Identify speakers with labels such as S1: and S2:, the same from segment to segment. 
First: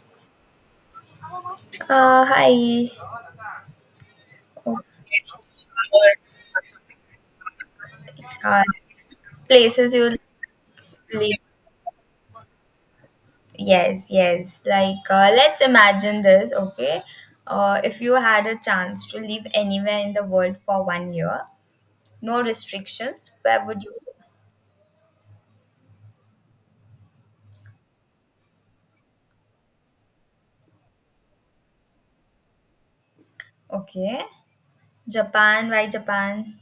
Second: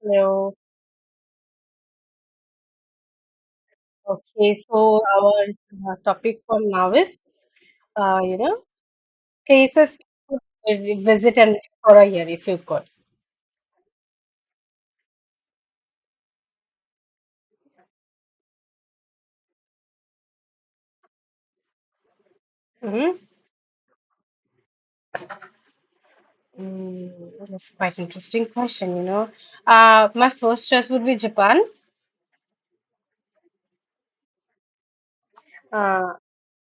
S1: Hello.
S2: Hi.
S1: Okay,
S2: Oh,
S1: so our topic for now is, uh, you
S2: Uh,
S1: know,
S2: places
S1: places
S2: you
S1: to visit
S2: live.
S1: and live for a year if you could.
S2: Yes, yes. Like, let's imagine this, okay? If you had a chance to live anywhere in the world for 1 year, no
S1: hmm
S2: restrictions, where would you?
S1: Mm, that's quite interesting question. My first choice would be Japan.
S2: Okay. Japan, why
S1: Uh,
S2: Japan?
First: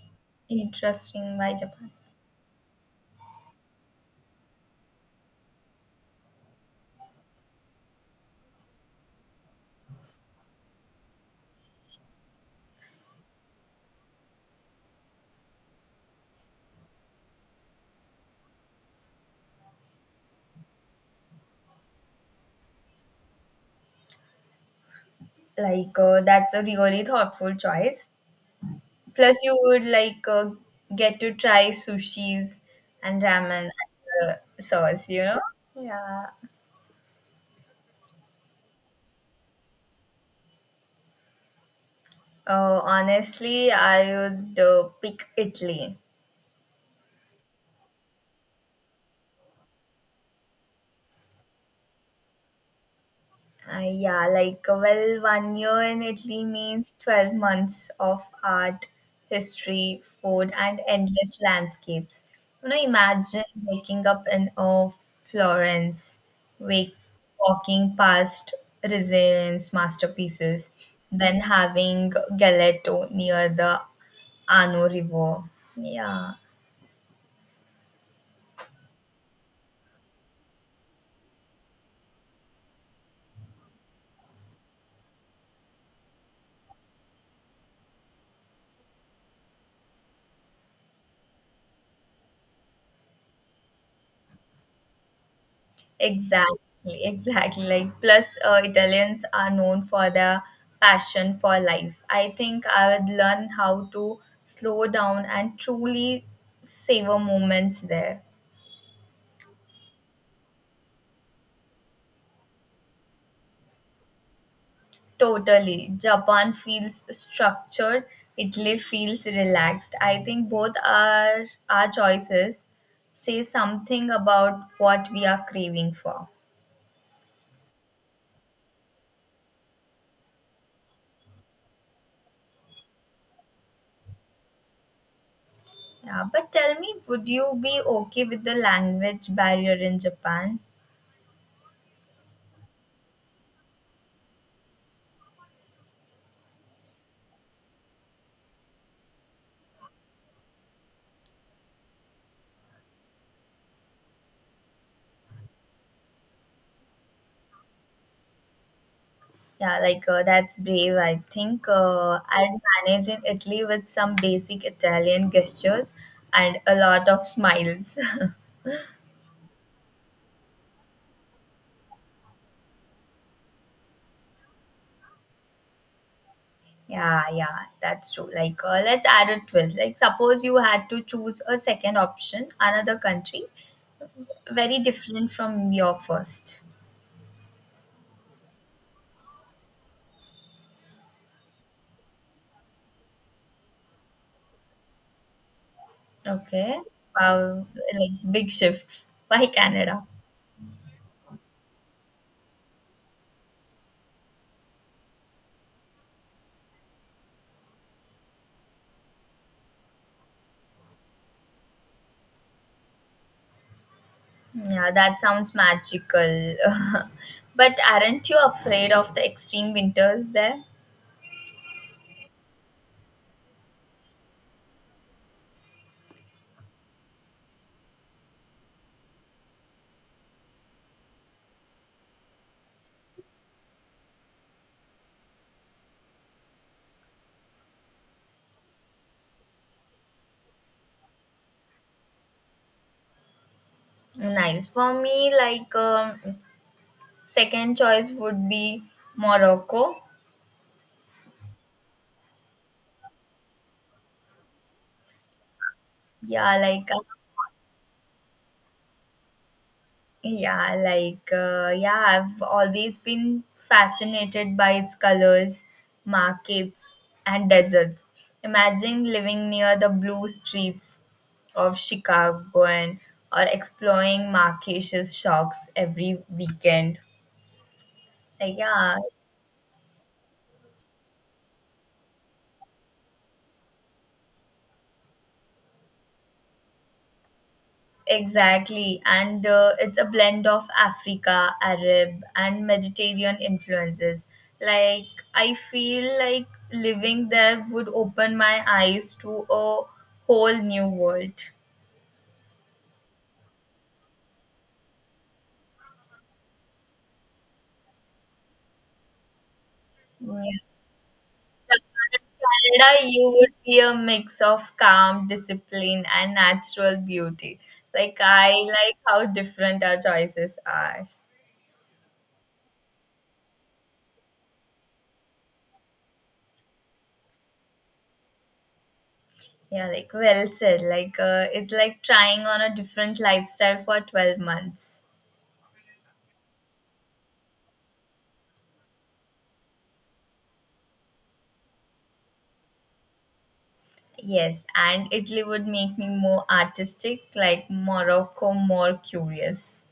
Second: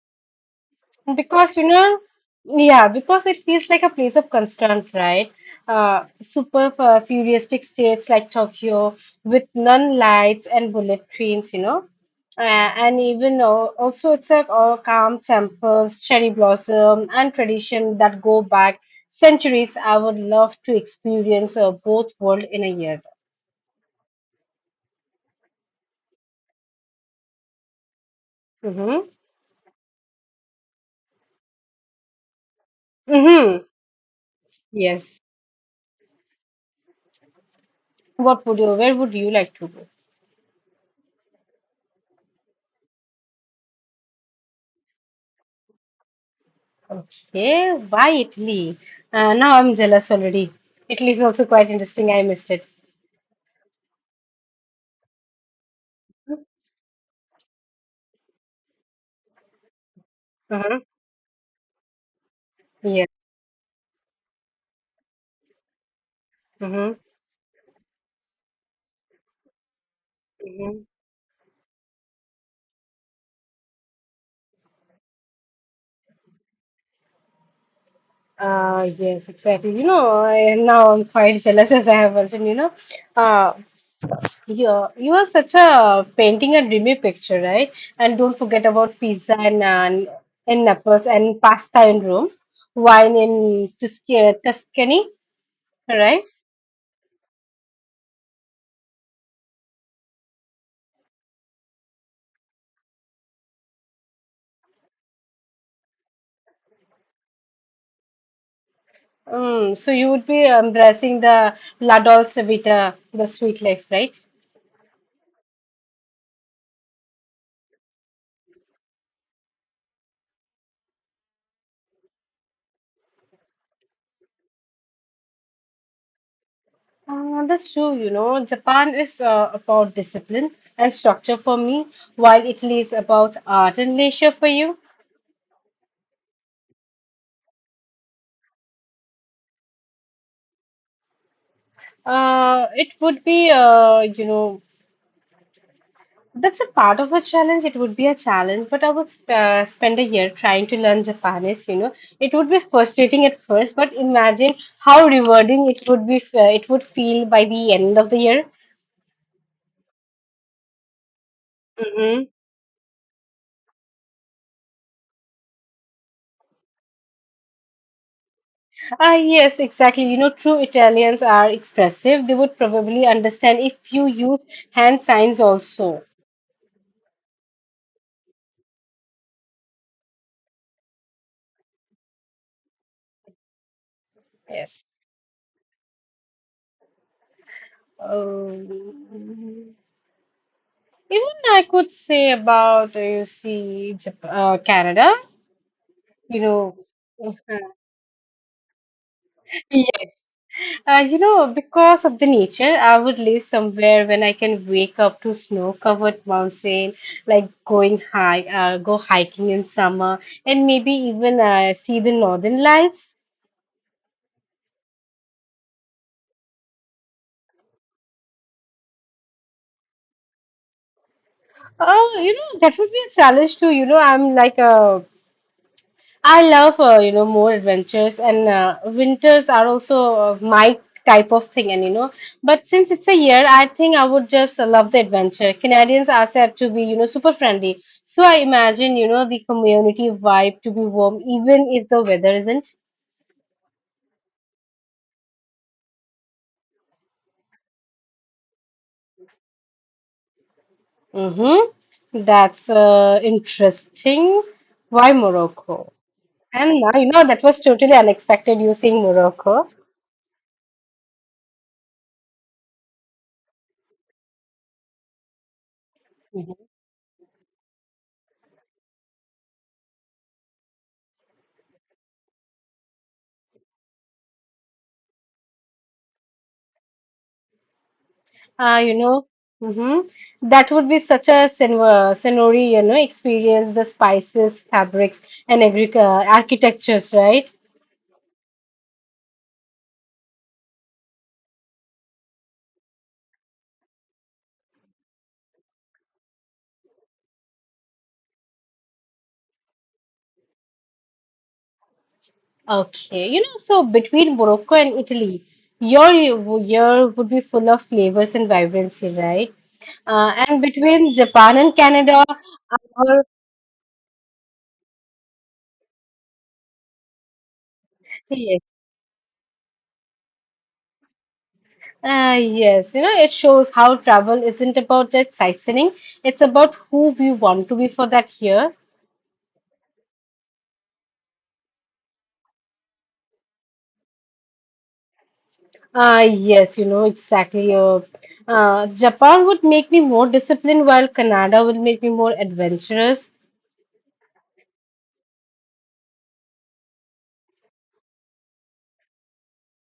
S2: Interesting, why
S1: Because, you
S2: Japan?
S1: know, yeah, because it feels like a place of concern, right? Super futuristic states like Tokyo with neon lights and bullet trains. Uh, and even also, it's like all calm temples, cherry blossom, and tradition that go back centuries. I would love to experience both world in a year.
S2: Like, that's a really thoughtful choice.
S1: Mm-hmm.
S2: Plus, you would like get to try sushis and
S1: Mm-hmm.
S2: ramen and uh, sauce,
S1: Yes.
S2: you know? Yeah.
S1: What would you? Where would you like to go?
S2: Oh, honestly, I would pick Italy.
S1: Okay, why Italy? Now I'm jealous already. Italy is also quite interesting. I missed it.
S2: Yeah, like, well, 1 year in Italy means 12 months of art, history, food,
S1: Mm-hmm.
S2: and endless landscapes. You know,
S1: Yes.
S2: imagine waking up in Florence, wake,
S1: Mm-hmm.
S2: walking past Resilience masterpieces,
S1: Mm-hmm.
S2: then having Galeto near the Arno River. Yeah.
S1: Yes, exactly. Now I'm quite jealous as I have mentioned, you know. Uh, you you are such a painting and dreamy picture, right? And don't forget about pizza and in Naples and pasta in Rome, wine in Tuscany, right?
S2: Exactly, exactly. Like, plus, Italians are known for their passion for life. I think I would learn how to slow down and truly savor moments there.
S1: So you would be embracing the La Dolce Vita, the sweet life, right?
S2: Totally. Japan feels structured, Italy feels relaxed. I think both are our choices say something about what we are craving for.
S1: That's true. Japan is about discipline and structure for me, while Italy is about art and leisure for you.
S2: Yeah, but tell me, would you be okay with the language barrier in Japan?
S1: It would be, you know, that's a part of a challenge. It would be a challenge, but I would sp spend a year trying to learn Japanese. It would be frustrating at first, but imagine how rewarding it would feel by the end of the
S2: Yeah, like that's brave. I think
S1: year.
S2: I'd manage in Italy with some basic Italian gestures and a lot of smiles.
S1: Ah, yes, exactly. True Italians are expressive. They would probably understand if you use hand signs also.
S2: Yeah, yeah, that's true. Like, let's add a twist. Like, suppose you had to choose a second option, another country, very
S1: Yes.
S2: different from your first.
S1: Um, even I could say about, you see, Canada, you know.
S2: Okay. Wow, like big shift. Why Canada?
S1: Yes. Because of the nature, I would live somewhere when I can wake up to snow-covered mountain, like go hiking in summer, and maybe even see the northern lights.
S2: Yeah, that sounds magical. But aren't you afraid of the extreme winters there?
S1: That would be a challenge too. I love more adventures and winters are also my type of thing. But since it's a year, I think I would just love the adventure. Canadians are said to be super friendly, so I imagine the community vibe to be warm even if the weather isn't.
S2: Nice. For me, like second choice would be Morocco.
S1: Mm-hmm. That's interesting. Why Morocco?
S2: Yeah,
S1: And
S2: like uh,
S1: now that was totally unexpected. You saying Morocco.
S2: yeah, I've always been fascinated by its colors, markets, and deserts. Imagine living near the blue streets of Chicago and or exploring Marrakesh shops every weekend. Like,
S1: Ah,
S2: yeah,
S1: mhm. That would be such a senori, experience the spices, fabrics, and architectures, right?
S2: exactly, and it's a blend of Africa, Arab, and Mediterranean influences. Like, I feel like living there would open my eyes to a whole new world.
S1: Okay, so between Morocco and Italy, your year would be full of flavors and vibrancy, right? Uh,
S2: Yeah.
S1: and between Japan and Canada,
S2: In Canada,
S1: our
S2: you would be a mix of calm, discipline, and natural beauty. Like, I
S1: yes,
S2: like how different our choices are.
S1: yes, it shows how travel isn't about just sightseeing; it's about who we want to be for that year.
S2: Yeah, like, well said. Like, it's like trying on a different lifestyle for 12 months.
S1: Yes, exactly. Japan would make me more disciplined, while Canada will make me more adventurous.
S2: Yes, and Italy would make me more artistic, like Morocco more curious.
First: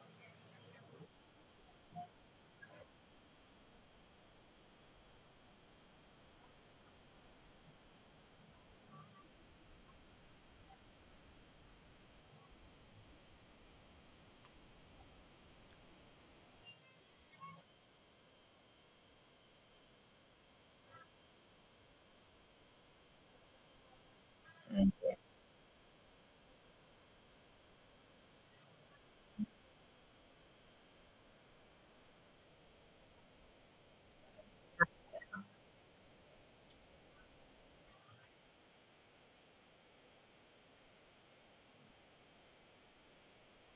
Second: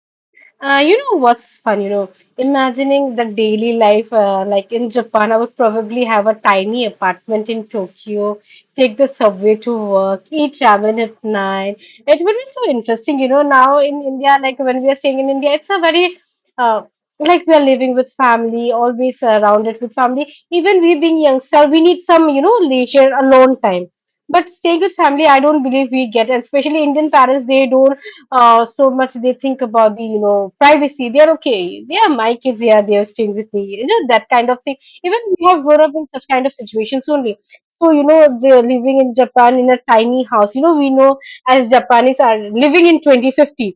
S1: You know what's fun, imagining the daily life like in Japan, I would probably have a tiny apartment in Tokyo, take the subway to work, eat ramen at night. It would be so interesting, now in India, like when we are staying in India, it's a very, uh, like we are living with family, always surrounded with family. Even we being youngster, we need some, leisure, alone time. But staying
S2: Mm,
S1: with family, I don't believe we get, and especially Indian parents, they don't so much they think about the privacy. They are okay, they are my kids, yeah, they are staying with me, that kind of thing. Even we have grown up in such kind of situations only. So they're living in Japan in a tiny house, we know, as Japanese are living in 2050,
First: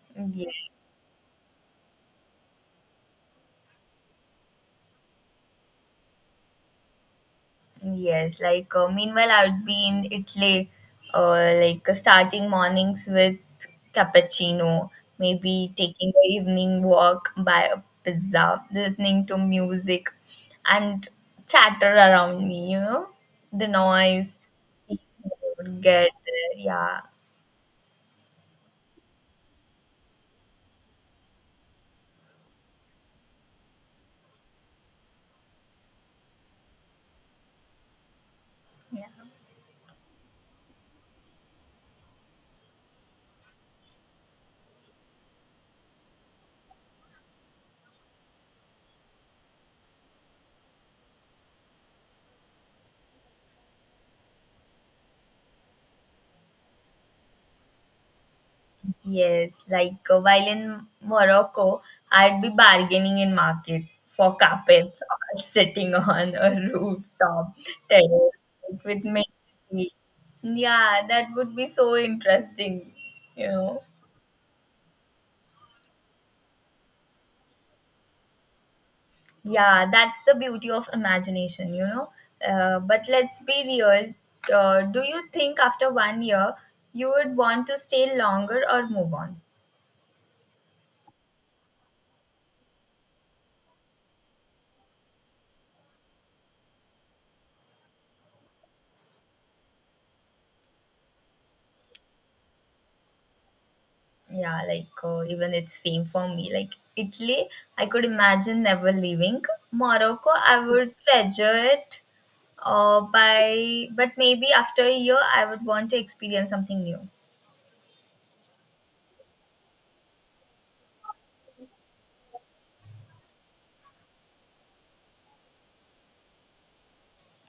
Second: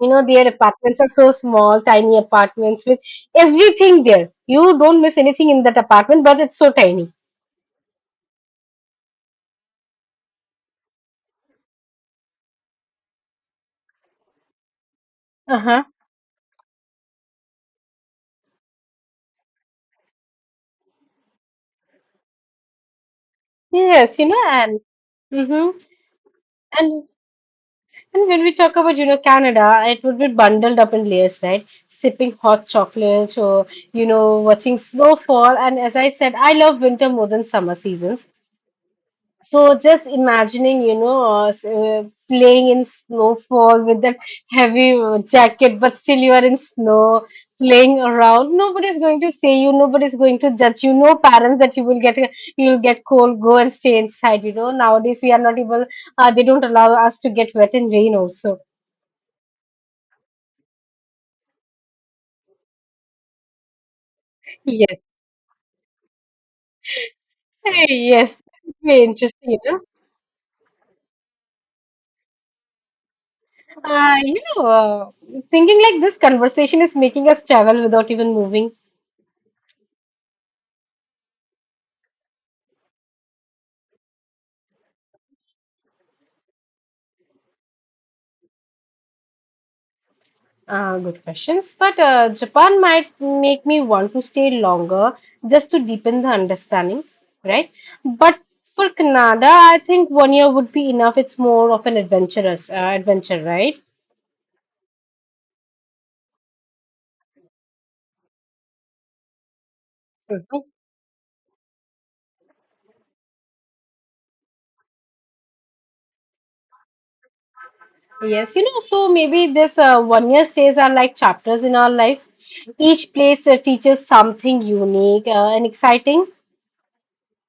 S2: yeah.
S1: their apartments are so small. Tiny apartments with everything there. You don't miss anything in that apartment, but it's so tiny.
S2: Yes, like meanwhile, I would be in Italy, starting mornings with cappuccino, maybe
S1: Uh-huh,
S2: taking an evening walk by a pizza, listening to music, and chatter around me, you know, the
S1: yes,
S2: noise
S1: and mm-hmm.
S2: would get there. Yeah.
S1: And when we talk about, Canada, it would be bundled up in layers, right? Sipping hot chocolates or, watching snowfall. And as I said, I love winter more than summer seasons.
S2: Yeah.
S1: So just imagining, playing in snowfall with that heavy jacket, but still you are in snow, playing around. Nobody's going to say you, nobody's going to judge you. No parents that you will get, you'll get cold, go and stay inside. Nowadays we are not able, they don't allow us to get wet in rain also.
S2: Yes, like while in Morocco, I'd be bargaining in market for
S1: Yes.
S2: carpets or sitting on a rooftop
S1: Hey,
S2: terrace,
S1: yes.
S2: like, with
S1: Very interesting.
S2: me. Yeah, that would be so interesting, you know.
S1: Uh, you know, uh, thinking like this conversation is making us travel without even moving.
S2: Yeah, that's the beauty of imagination, you know. But let's be real. Do you think after 1 year you would want to stay longer or move on?
S1: Good questions. But Japan might make me want to stay longer just to deepen the understanding, right? But for Canada, I think one year would be enough. It's more of an adventurous adventure, right?
S2: Yeah, like even it's same for me. Like Italy, I could imagine never leaving. Morocco, I would treasure it. By but maybe after a year, I would want to experience something new.
S1: Yes, so maybe this one year stays are like chapters in our lives. Each place teaches something unique and exciting.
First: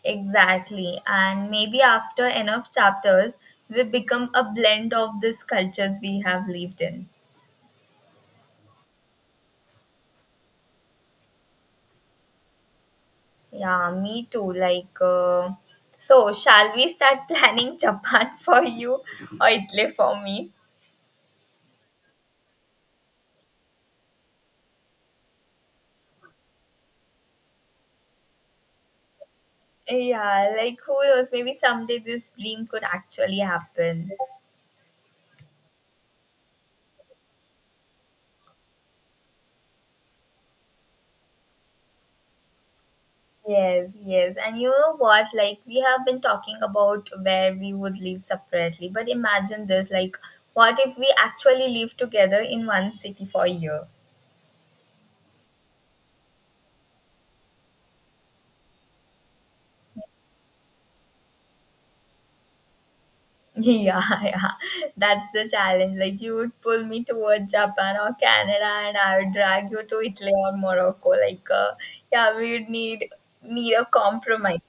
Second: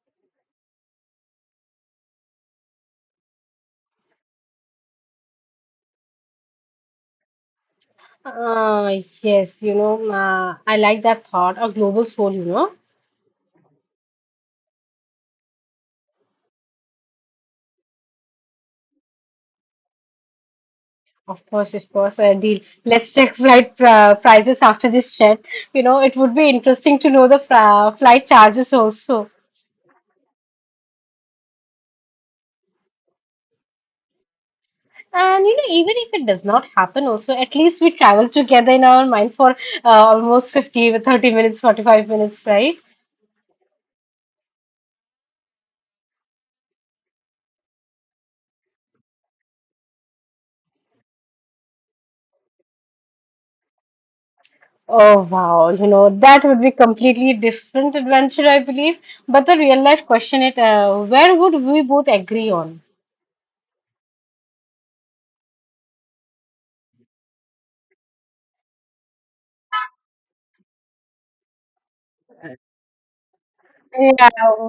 S2: Exactly, and maybe after enough chapters, we become a blend of these cultures we have lived in.
S1: Uh, yes, I like that thought. A global soul.
S2: Yeah, me too. Like, so shall we start planning Japan for you or Italy for me?
S1: Of course, deal. Let's check flight prices after this chat. It would be interesting to know the flight charges also.
S2: Yeah, like who knows? Maybe someday this dream could actually happen.
S1: And even if it does not happen, also at least we travel together in our mind for almost 50, 30 minutes, 45 minutes, right?
S2: Yes, yes. And you know what? Like, we have been talking about where we would live separately, but imagine this, like, what if we actually live together in one city for a year?
S1: Oh wow, that would be completely different adventure, I believe. But the real life question it where would we both agree on?
S2: Yeah, yeah. That's the challenge. Like, you would pull me towards Japan or Canada, and I would drag you to Italy or Morocco. Like, yeah, we would need a compromise.
S1: Yeah,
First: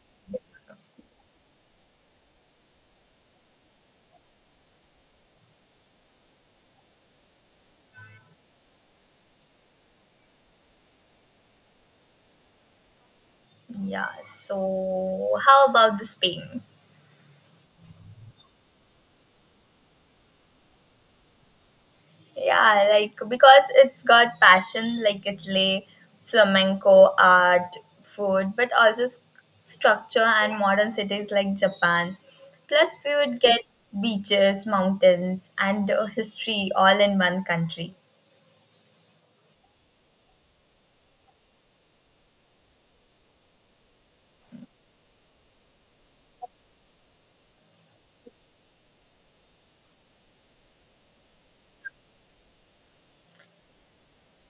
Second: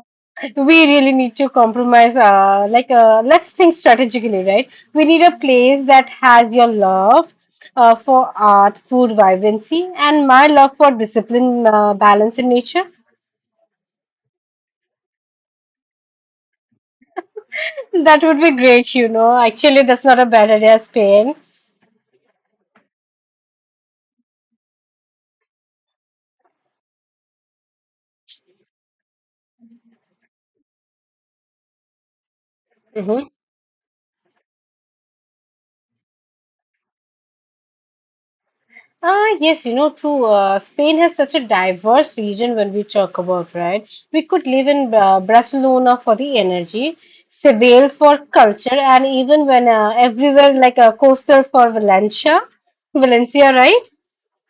S1: we really need to compromise. Like, let's think strategically, right? We need a place that has your love for art, food, vibrancy, and my love for discipline, balance, and nature.
S2: Yeah, so how about the Spain?
S1: That would be great. Actually, that's not a bad idea, Spain.
S2: Yeah, like because it's got passion, like Italy, flamenco, art, food, but also structure and modern cities like Japan. Plus, we
S1: Mhm.
S2: would get beaches, mountains, and history all in one country.
S1: Ah, yes, true. Spain has such a diverse region when we talk about, right? We could live in Barcelona for the energy, Seville for culture, and even when everywhere like coastal for Valencia, right?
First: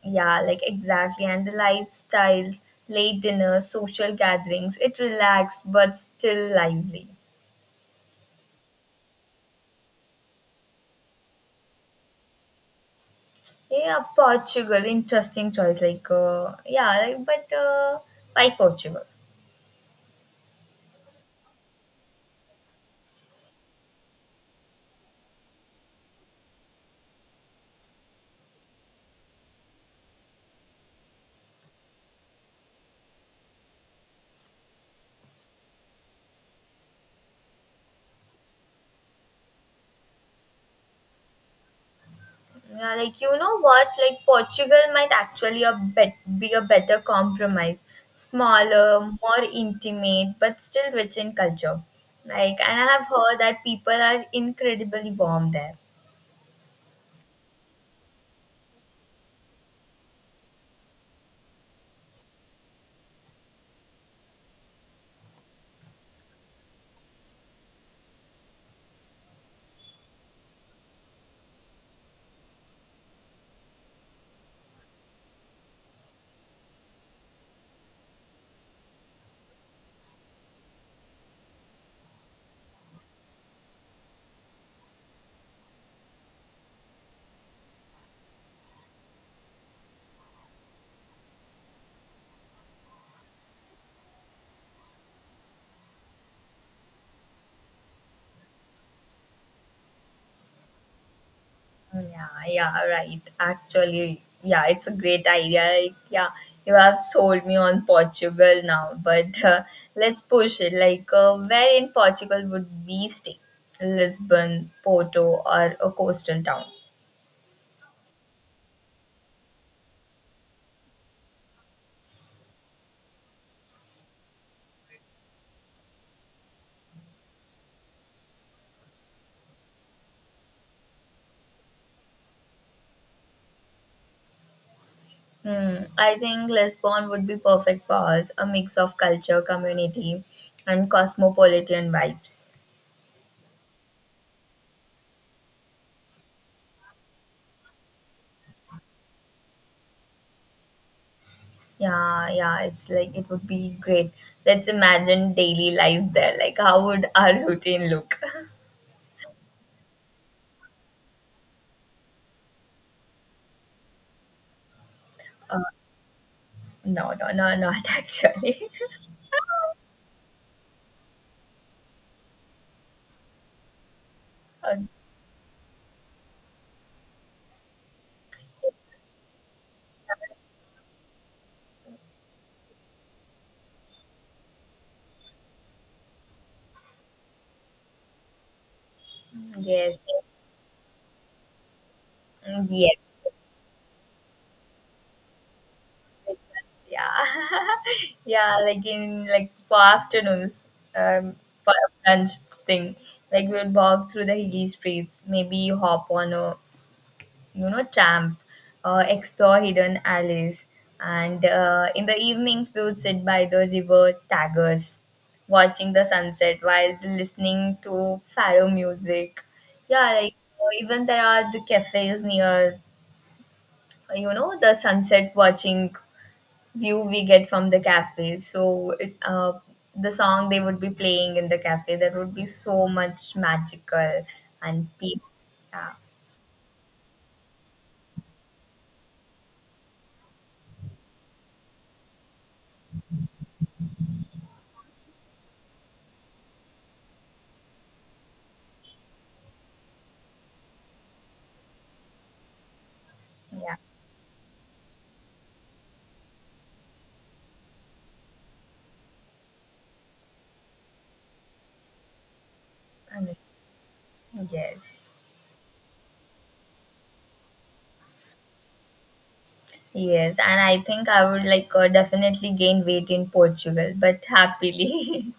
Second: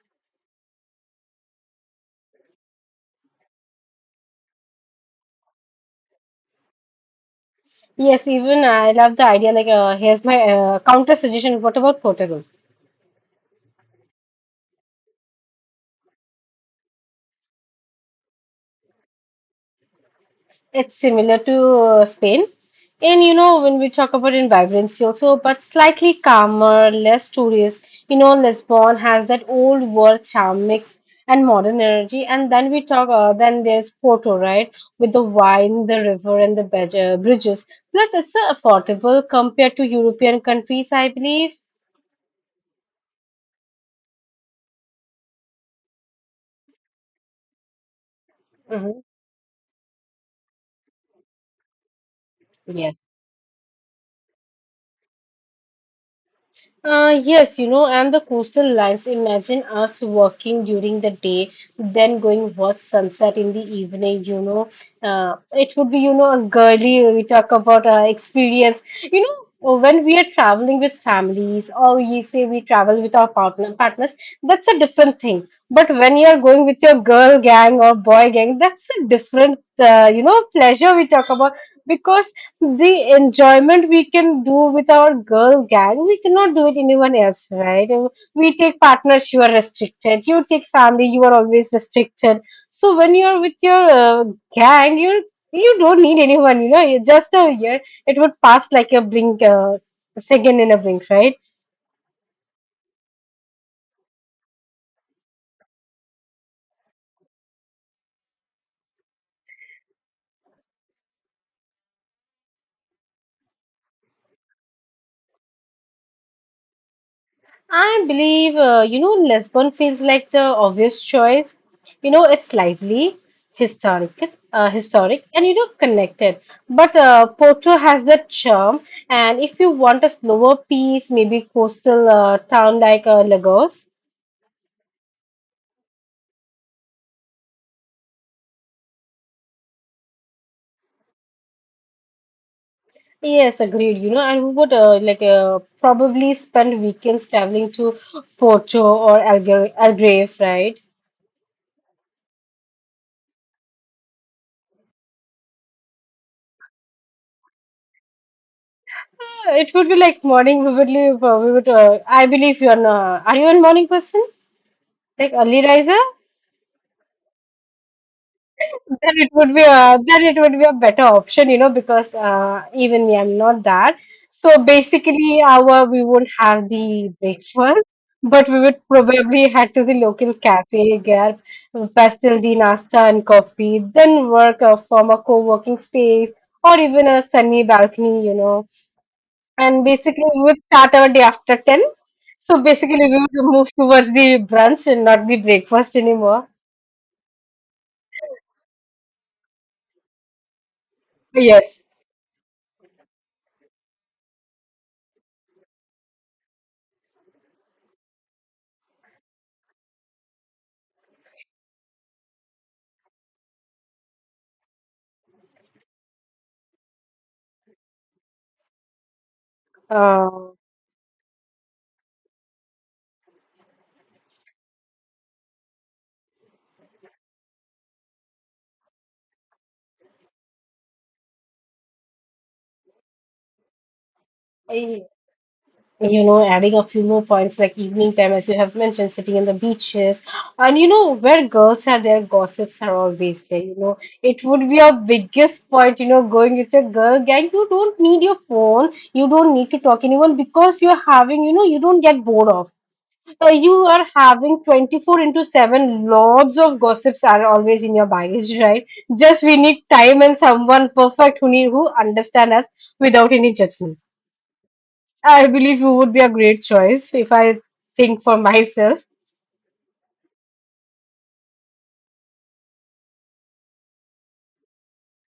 S2: Yeah, like exactly. And the lifestyles, late dinners, social gatherings, it relaxed but still lively.
S1: Yes, even I love the idea. Like, here's my counter suggestion. What about Portugal?
S2: Yeah, Portugal, interesting choice. Like, yeah, like, but why Portugal?
S1: It's similar to Spain. When we talk about in vibrancy also, but slightly calmer, less tourist. Lisbon has that old world charm mix and modern energy. And then there's Porto, right? With the wine, the river, and the bridges. Plus, it's affordable compared to European countries, I believe.
S2: Yeah, like you know what? Like Portugal might actually a bet be a better compromise.
S1: Hmm.
S2: Smaller, more intimate, but still rich in culture. Like, and I
S1: Yes.
S2: have heard that people are incredibly warm there.
S1: Yes, and the coastal lines. Imagine us working during the day, then going watch sunset in the evening. It would be, a girly, we talk about experience. When we are traveling with families or you say we travel with our partners, that's a different thing. But when you're going with your girl gang or boy gang, that's a different, pleasure we talk about. Because the enjoyment we can do with our girl gang, we cannot do it anyone else, right? And we take partners, you are restricted. You take family, you are always restricted. So when you are with your gang, you don't need anyone. You just a year it would pass like a blink, second in a blink, right?
S2: Yeah, yeah, right. Actually, yeah, it's a great idea. Like, yeah, you have sold me on Portugal now, but let's push it. Like, where in Portugal would we stay? Lisbon, Porto, or a coastal town?
S1: I believe, Lisbon feels like the obvious choice. It's lively, historic, historic, and connected. But Porto has that charm. And if you want a slower piece, maybe coastal town like Lagos.
S2: Hmm, I think Lisbon would be perfect for us, a mix of culture, community, and cosmopolitan vibes.
S1: Yes, agreed. And we would like probably spend weekends traveling to Porto or Algarve, right?
S2: Yeah, yeah, it's like it would be great. Let's imagine daily life there. Like, how would our routine look?
S1: It would be like morning. We would leave. We would. I believe you're. Not, are you a morning person? Like
S2: Uh,
S1: early riser,
S2: no, no, no, not actually.
S1: then it would be a then it would be a better option, because even me, I'm not that. So
S2: Um,
S1: basically, our we would have the breakfast, but we would probably head to the local cafe, get pastel the nasta and coffee, then work from a co-working space or even a sunny balcony. And
S2: yes,
S1: basically, we would start our day after 10. So
S2: yes, yes,
S1: basically, we would move towards the brunch and not the breakfast anymore.
S2: yeah, yeah. Like for afternoons, for
S1: Yes.
S2: a brunch thing. Like we would walk through the hilly streets, maybe hop on a, tramp, explore hidden alleys, and in the evenings we would sit by the river Tagus, watching the sunset while listening to faro music. Yeah, like
S1: Uh,
S2: even there are the cafes near, you know, the sunset watching view we get from the cafes. So the song they would be playing in the cafe that would be so much magical and
S1: I,
S2: peace. Yeah,
S1: adding a few more points like evening time, as you have mentioned, sitting in the beaches, and where girls are, their gossips are always there. You know, it would be our biggest point, you know, going with a girl gang. You don't need your phone, you don't need to talk anyone because you're having, you know, you don't get bored of. You
S2: yeah,
S1: are having 24 into 7 lots of gossips are always in your baggage, right? Just we need time and someone perfect who need who understand us
S2: I
S1: without
S2: miss-
S1: any judgment.
S2: yes.
S1: I believe you would be a great choice if I think for myself.
S2: Yes, and I think I would like definitely gain weight in Portugal, but happily.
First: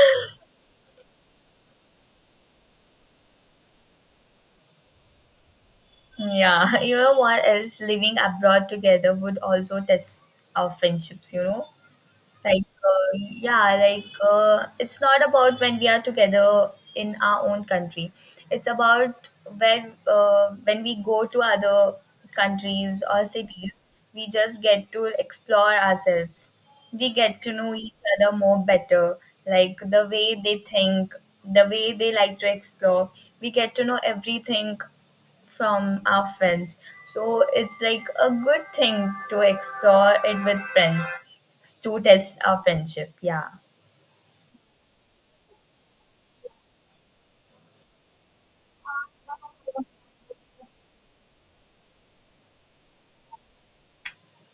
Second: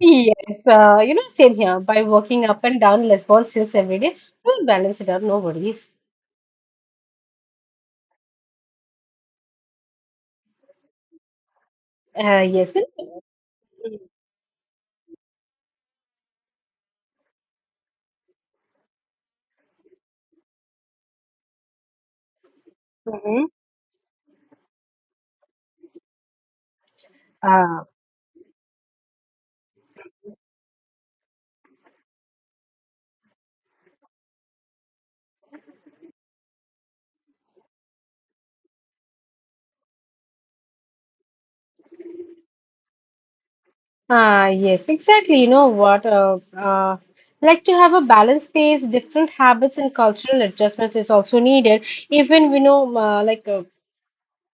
S1: Yes, you know, same here. By working up and down Lisbon since every day, we'll balance it out, no worries.
S2: Yeah, you know what else? Living abroad together would also test our friendships, you know?
S1: Uh,
S2: Like,
S1: yes.
S2: yeah, like it's not about when we are together in our own country. It's about when we go to other countries or
S1: Mm-hmm.
S2: cities, we just get to explore ourselves. We get to know
S1: Uh,
S2: each other more better, like the way they think, the way they like to explore. We get to know everything from our friends. So it's like a good thing to explore it with friends to test our friendship. Yeah.
S1: yes, exactly. You know what? Like to have a balanced pace, different habits and cultural adjustments is also needed. Even, we know,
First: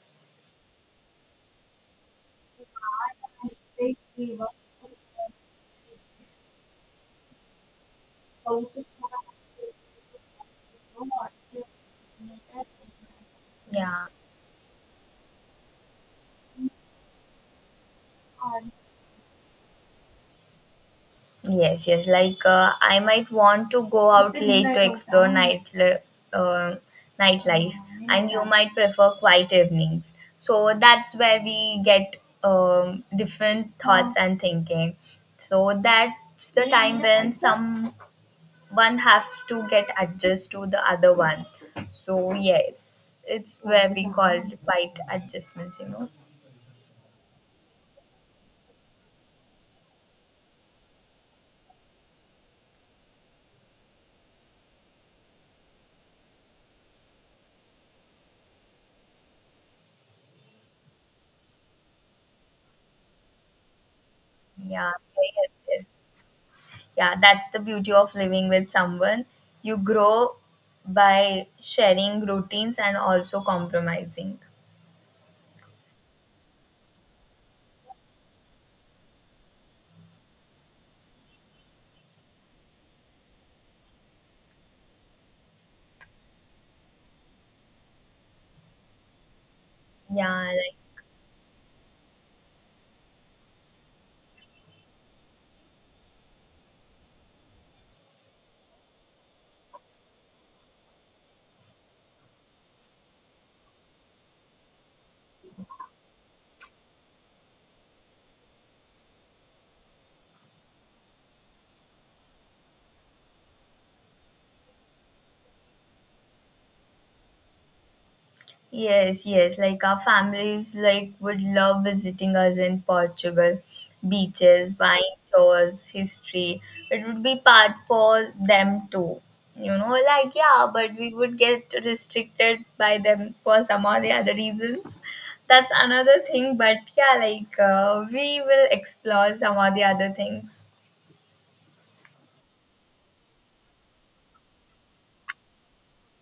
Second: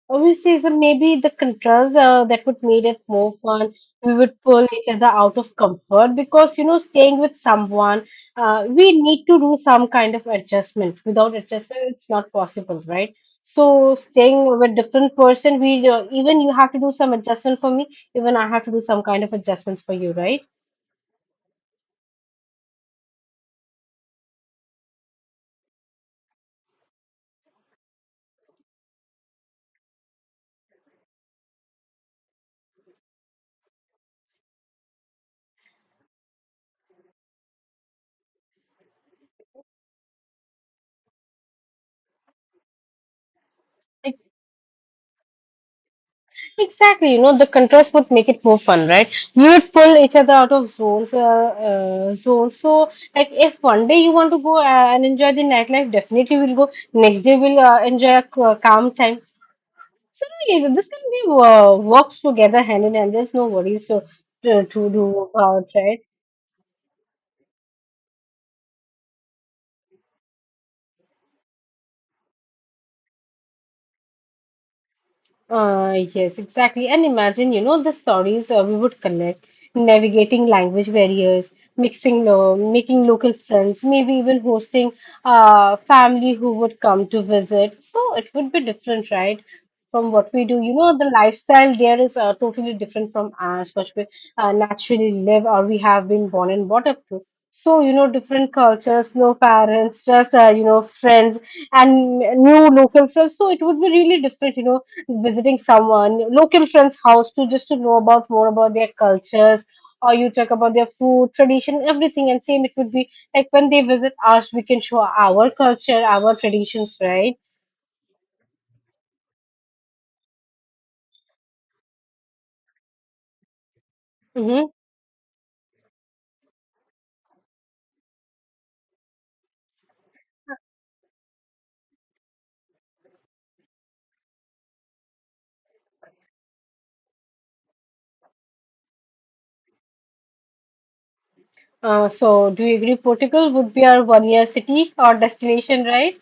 S1: obviously, so maybe the contrast that would made it more fun. We would pull each other out of comfort because, you know, staying with someone, we need to do some kind of adjustment. Without adjustment, it's not possible, right? So
S2: Yeah.
S1: staying with different person, we even you have to do some adjustment for me, even I have to do some kind of adjustments for you, right?
S2: Yes, yes. Like I might want to go out late to explore uh, nightlife, and you might prefer quiet evenings. So that's where we get different thoughts and thinking. So that's the time when some one have to get adjust to the other one, so yes, it's where we
S1: Like,
S2: called quite adjustments, you know.
S1: exactly, you know, the contrast would make it more fun, right? We would pull each other out of zones, zones. So, like, if one day you want to go and enjoy the nightlife, definitely we'll go. Next day we'll enjoy a calm time. So, really, this can be works together hand in hand. There's no worries to
S2: Yeah.
S1: do
S2: Yes,
S1: about,
S2: yes.
S1: right?
S2: Yeah, that's the beauty of living with someone. You grow by sharing routines and also compromising.
S1: Yes, exactly. And imagine, you know, the stories we would connect, navigating language barriers, mixing, lo making local friends, maybe even hosting family who would come to visit. So it would be different, right? From what we
S2: Yeah,
S1: do, you
S2: like,
S1: know, the lifestyle there is totally different from us, what we naturally live or we have been born and brought up to. So, you know, different cultures, no parents, just, you know, friends and new local friends. So it would be really different, you know, visiting someone local friend's house to just to know about more about their cultures, or you talk about their food tradition everything, and same it would be like when they visit us, we can show our culture, our traditions, right?
S2: yes, yes. Like our families like would love visiting us in Portugal.
S1: Mm-hmm.
S2: Beaches, wine tours, history. It would be part for them too. You know, like yeah, but we would get restricted by them for some or the other reasons. That's another thing, but yeah, like we will explore some or the other things.
S1: So do you agree Portugal would be our one year city or destination, right?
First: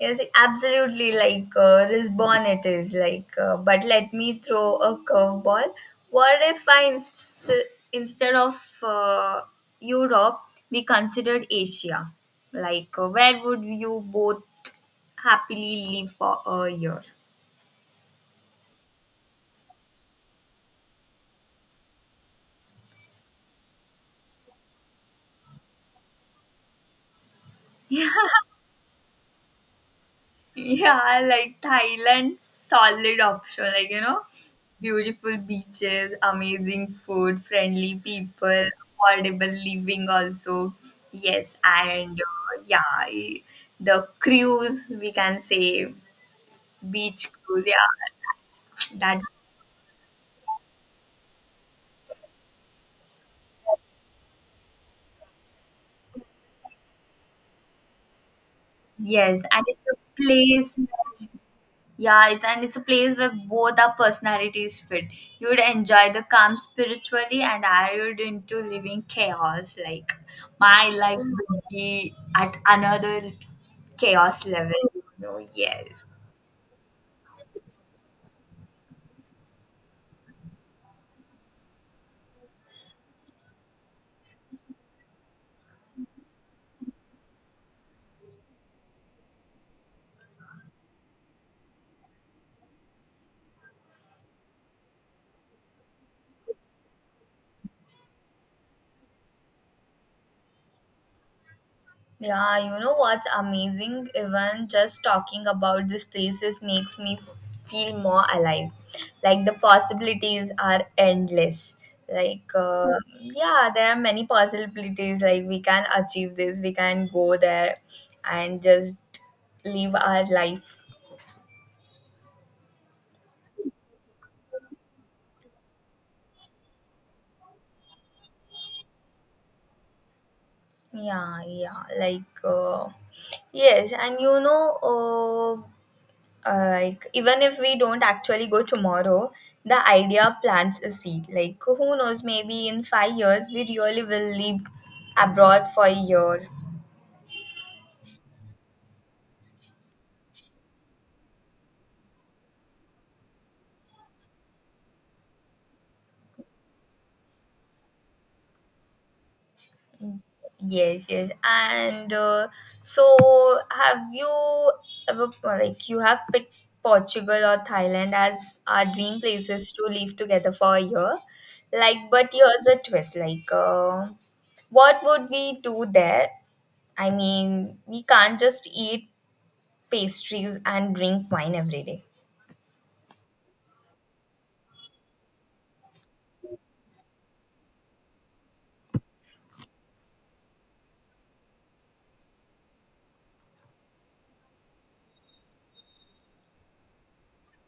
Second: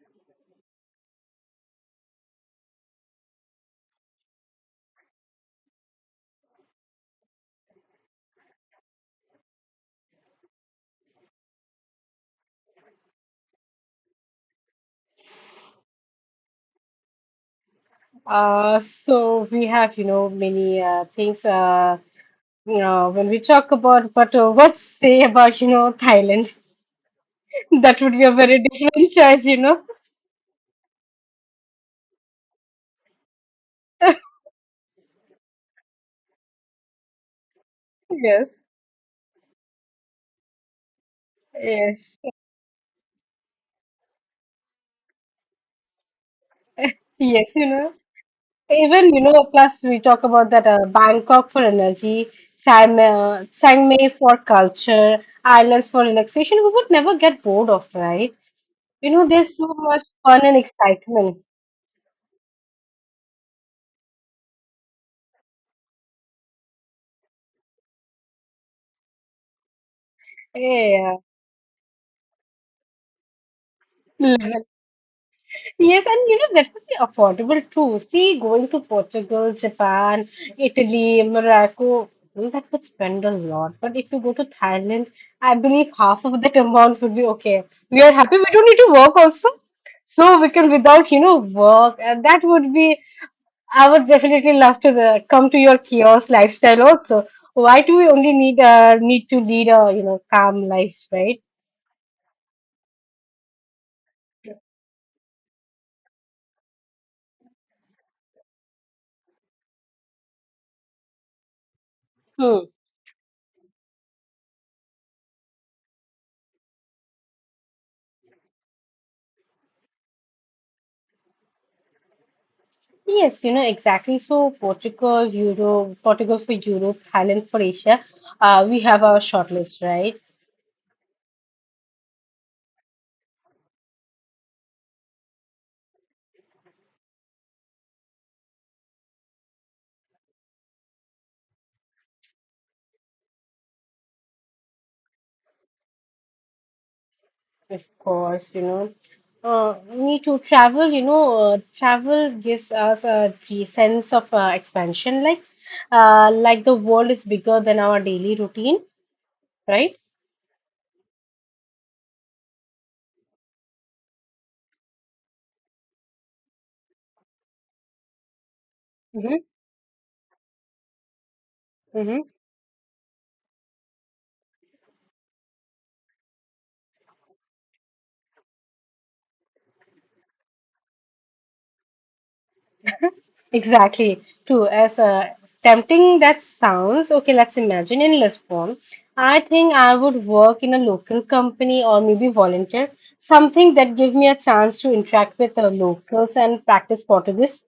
S2: Yes, absolutely. Like Risbon, it is like. But let me throw a curveball. What if I instead of uh, Europe, we considered Asia? Like, where would you both happily live for a year?
S1: So we have, you know, many things, you know, when we talk about, but what say about, you know, Thailand? That would be a very different choice, you know.
S2: Yeah, like Thailand, solid option. Like, you know, beautiful beaches, amazing food, friendly
S1: Yes.
S2: people, affordable living also. Yes, and
S1: Yes,
S2: yeah, the cruise, we can say beach
S1: yes,
S2: cruise.
S1: you know,
S2: Yeah,
S1: even,
S2: that,
S1: you know, plus we talk about that, Bangkok for energy, Chiang Mai for culture, islands for relaxation. We would never get bored of, right? You know,
S2: yes,
S1: there's
S2: and
S1: so much fun and excitement.
S2: It's a place where both our personalities fit. You would enjoy the calm spiritually, and I would into living chaos. Like
S1: Yeah,
S2: my
S1: yeah,
S2: life would be at another chaos
S1: yeah.
S2: level. You know,
S1: Yes,
S2: yes.
S1: and you know, definitely affordable too. See, going to Portugal, Japan, Italy, Morocco, well, that would spend a lot. But if you go to Thailand, I believe half of that amount would be okay. We are happy. We don't need to work also. So we can without, you know, work. And that would be, I would definitely love to the, come to your kiosk lifestyle also. Why do we only need need to lead a, you know, calm life, right?
S2: Yeah, you know what's amazing? Even just talking about these places makes me feel more alive. Like the possibilities are endless. Like,
S1: Hmm.
S2: yeah, there are many possibilities. Like, we can achieve this, we can go there and just live our life.
S1: Yes, you know, exactly. So Portugal, Europe, Portugal for Europe, Thailand for Asia. We have our shortlist, right?
S2: Yeah, yeah, like, yes, and you know, like even if we don't actually go tomorrow, the idea plants a seed. Like, who knows? Maybe in 5 years we really will live abroad for a year.
S1: Of course, you know. Me too. Travel, you know, travel gives us a sense of expansion, like the world is bigger than our daily routine, right?
S2: Yes, yes, and so have you ever like you have picked Portugal or Thailand as our dream
S1: Mm-hmm.
S2: places to live together for a year? Like, but here's a twist. Like, what would we do there? I mean, we can't just eat pastries and drink wine every day.
S1: Exactly. True. As tempting that sounds, okay, let's imagine in Lisbon. I think I would work in a local company or maybe volunteer, something that give me a chance to interact with the locals and practice Portuguese.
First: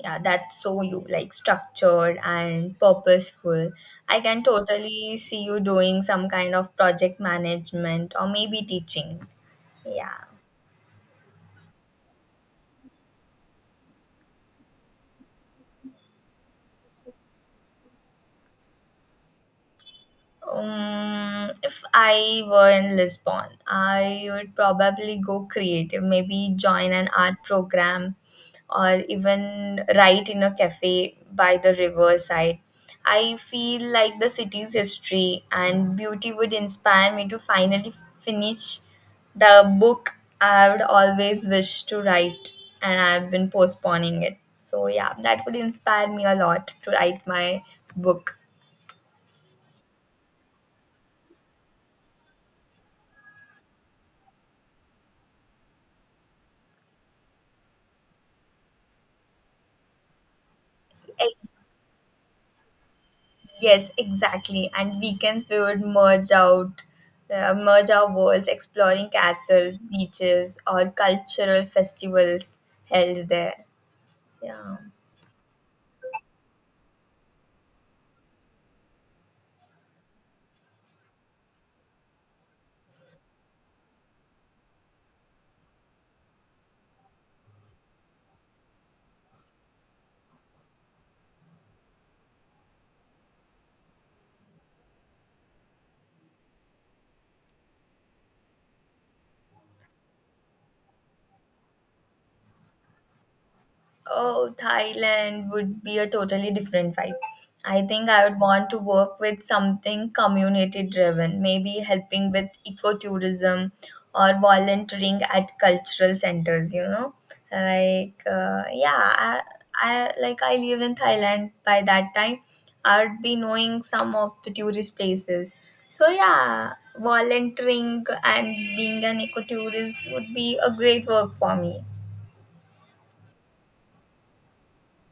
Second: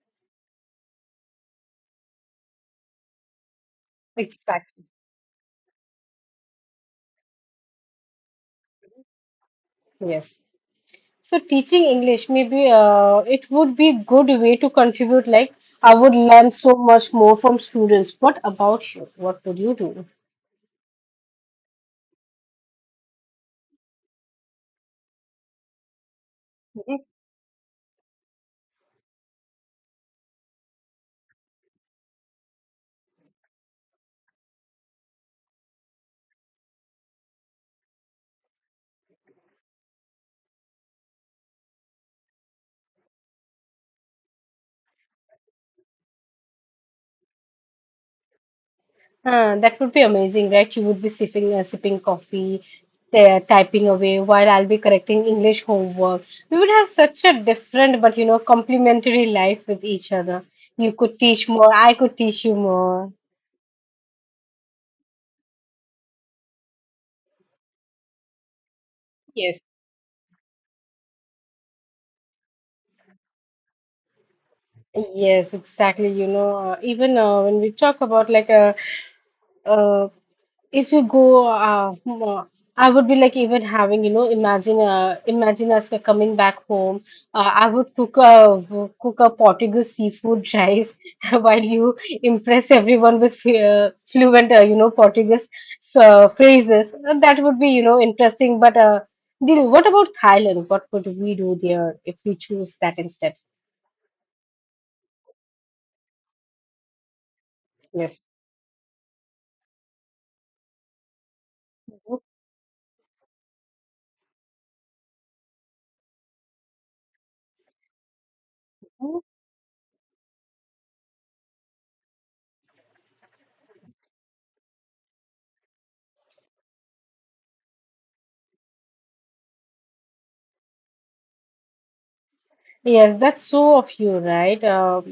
S2: Yeah, that's so you, like structured and purposeful. I can
S1: Exactly.
S2: totally see you doing some kind of project management or maybe teaching. Yeah.
S1: Yes. So teaching English, maybe it would be good way to contribute. Like I would learn so much more from students. What about you? What would you do?
S2: If I were in Lisbon, I would probably go creative, maybe join an art program or even write in a cafe by the riverside. I feel like the city's history and beauty would inspire me to finally finish the book I would always wished to write, and I've been postponing it. So, yeah, that would inspire me a lot to write my book.
S1: That would be amazing, right? You would be sipping coffee, typing away while I'll be correcting English homework. We would have such a different but you know complementary life with each other. You could teach more, I could teach you more.
S2: Yes, exactly. And weekends we would merge our worlds, exploring
S1: Yes.
S2: castles, beaches, or cultural festivals held there. Yeah.
S1: Yes, exactly. You know, even when we talk about like a uh, If you go, mo- I would be like even having, you know, imagine, imagine us coming back home. I would cook a Portuguese seafood rice while you impress everyone with fluent, you know, Portuguese phrases. That would be, you know, interesting. But Dil, what about Thailand? What would we do there if we choose that instead?
S2: Oh, Thailand would be a totally different vibe. I think
S1: Yes.
S2: I would want to work with something community driven, maybe helping with ecotourism or volunteering at cultural centers, you know? Like, yeah, I like I live in Thailand by that time. I'd be knowing some of the tourist places. So yeah, volunteering and being an ecotourist would be a great work for me.
S1: Yes, that's so of you, right? Um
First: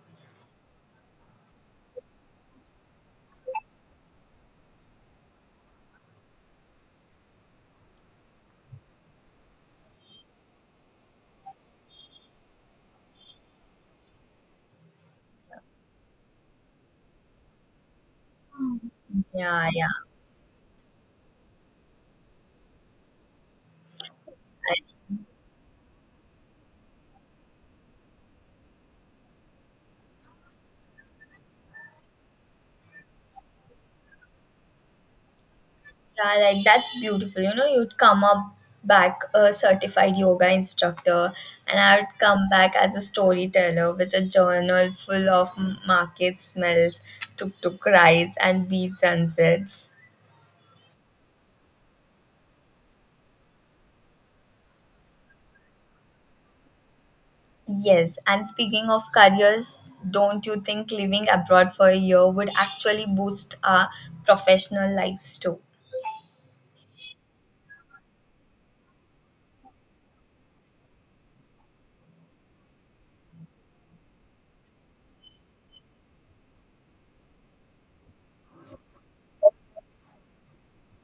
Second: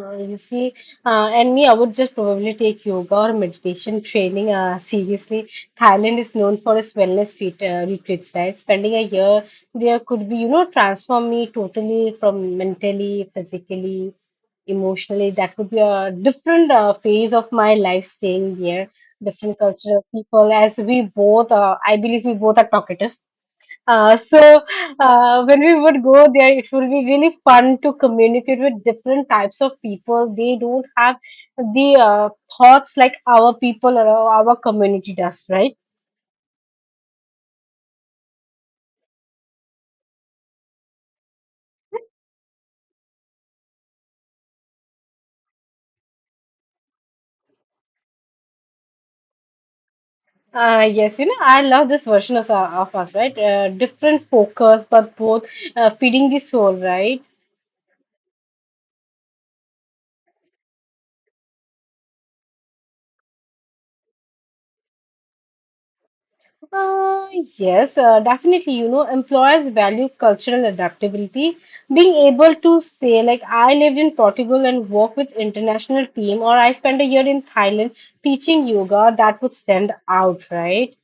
S1: Uh, You see, and me, I would just probably take yoga or meditation training seriously. Thailand is known for its wellness feet, retreats, right? Spending a year there could be, you know, transform me totally from mentally, physically, emotionally. That would be a different phase of my life staying here, different
S2: Yeah, yeah.
S1: cultural people. As we both, I believe we both are talkative. So when we would go there, it will be really fun to communicate with different types of people. They don't have the thoughts like our people or our community does, right?
S2: Yeah, like that's beautiful. You know, you'd come up back a certified yoga instructor, and I would come back as a storyteller with a journal full of market smells, tuk tuk rides, and beach sunsets.
S1: Yes, you know, I love this version of us, right? Different focus, but both feeding the soul, right?
S2: Yes, and speaking of careers, don't you think living abroad for a year would actually boost our professional lives too?
S1: Uh, yes, definitely. You know, employers value cultural adaptability. Being able to say, like, I lived in Portugal and work with international team, or I spent a year in Thailand teaching yoga, that would stand out, right?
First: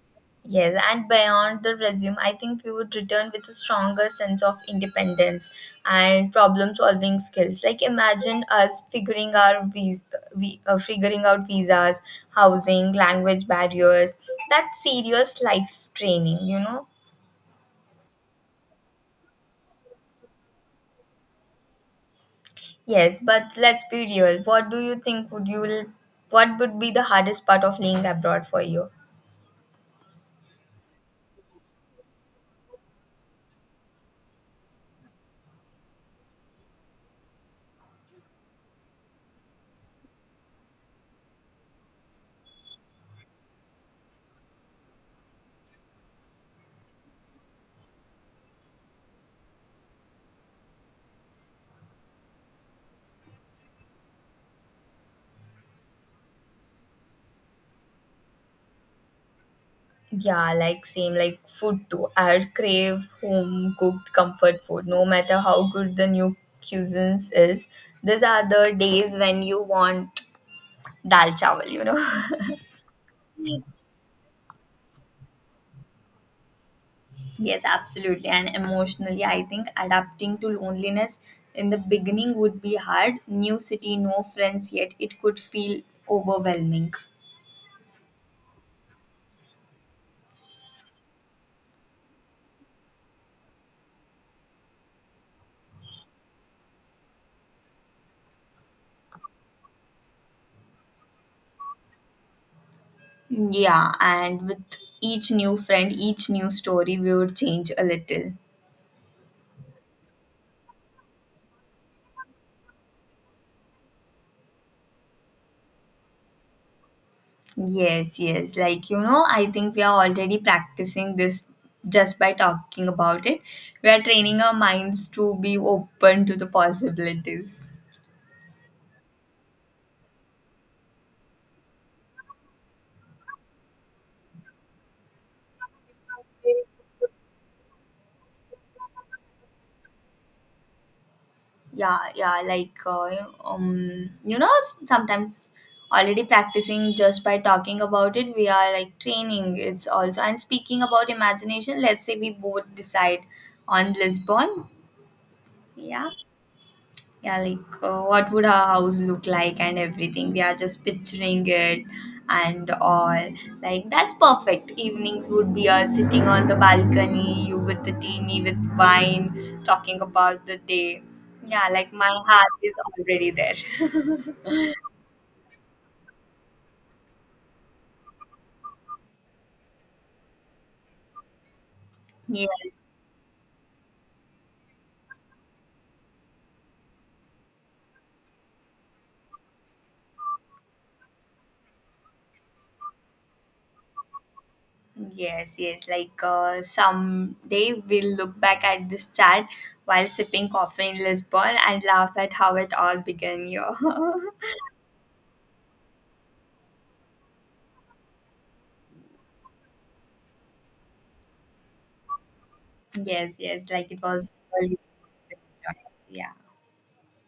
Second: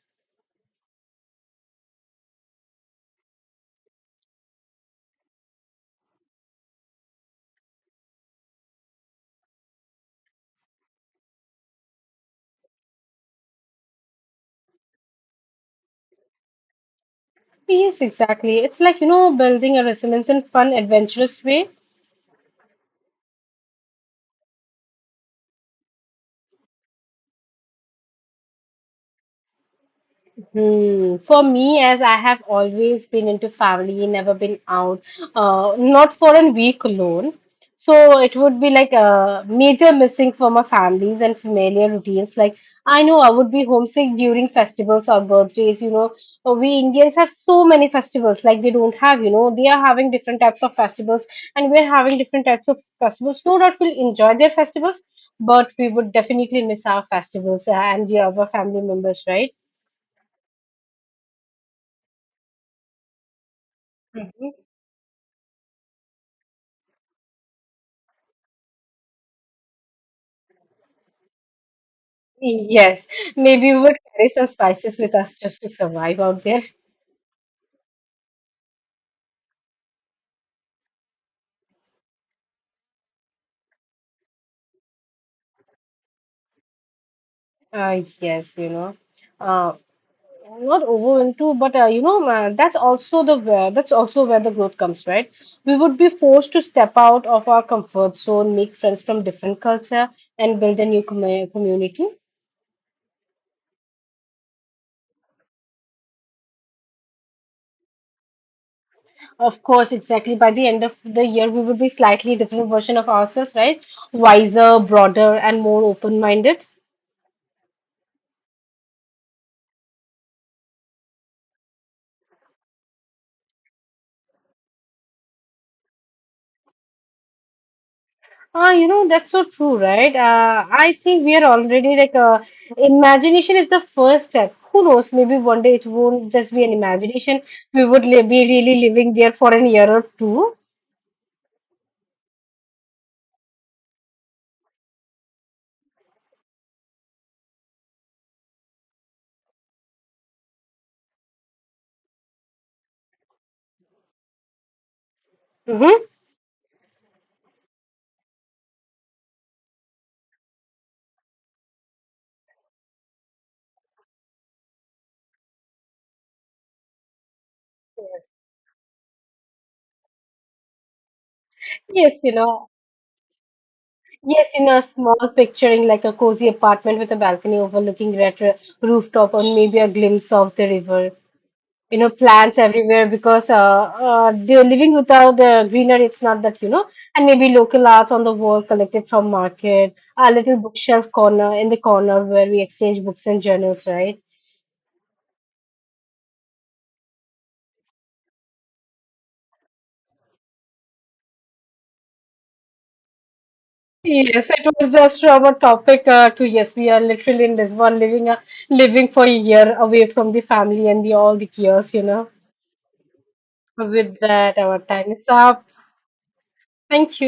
S2: Yes, and beyond the resume, I think we would return with a stronger sense of independence and problem solving skills. Like imagine us figuring out visas, housing, language barriers. That's serious life training, you know.
S1: Yes, exactly. It's like, you know, building a resilience in fun, adventurous way.
S2: Yes, but let's be real. What do you think would you What would be the hardest part of living abroad for you?
S1: Hmm. For me, as I have always been into family, never been out, not for a week alone. So it would be like a major missing for my families and familiar routines. Like I know I would be homesick during festivals or birthdays. You know, we Indians have so many festivals. Like they don't have, you know, they are having different types of festivals, and we're having different types of festivals. No doubt we'll enjoy their festivals, but we would definitely miss our festivals and the other family members, right?
S2: Yeah, like same like food too. I would crave home cooked comfort food, no matter how good the new cuisines is. These are the days when you want dal chawal, you know.
S1: Yes, maybe we would carry some spices with us just to survive out there.
S2: Yes, absolutely. And emotionally, I think adapting to loneliness in the beginning would be hard. New city, no friends yet. It could feel overwhelming.
S1: Yes, you know, uh, not over into, but you know, that's also the where, that's also where the growth comes, right? We would be forced to step out of our comfort zone, make friends from different culture, and build a new community.
S2: Yeah, and with each new friend, each new story, we would change a little.
S1: Of course, exactly. By the end of the year, we would be slightly different version of ourselves, right? Wiser, broader, and more open-minded.
S2: Yes, yes. Like, you know, I think we are already practicing this just by talking about it. We are training our minds to be open to the possibilities.
S1: Ah, you know, that's so true, right? I think we are already like, imagination is the first step. Who knows? Maybe one day it won't just be an imagination. We would li be really living there for an year or two.
S2: Yeah, yeah. Like, you know, sometimes already practicing just by talking about it, we are like training. It's also, and speaking about imagination, let's say we both decide on Lisbon.
S1: Mm-hmm.
S2: Yeah. Yeah, like what would our house look like and everything. We are just picturing it and all. Like, that's perfect. Evenings would be us sitting on the balcony, you with the tea, me with wine, talking about the day. Yeah, like my
S1: Yes, you
S2: heart
S1: know.
S2: is already there.
S1: Yes, in a small picturing like a cozy apartment with a balcony overlooking retro rooftop or maybe a glimpse of the river. You know,
S2: Yes,
S1: plants everywhere because they're living without the greenery. It's not that, you know, and maybe local arts on the wall collected from market, a little bookshelf corner in the corner where we exchange books and journals, right?
S2: yes, yes. Like someday we'll look back at this chat while sipping coffee in Lisbon and laugh at how it all began here.
S1: Yes, it was just our topic to yes, we are literally in this one living for a year away from the family and the all the chaos, you know.
S2: Yes, yes, like it
S1: With
S2: was
S1: that, our time is up.
S2: yeah.
S1: Thank you.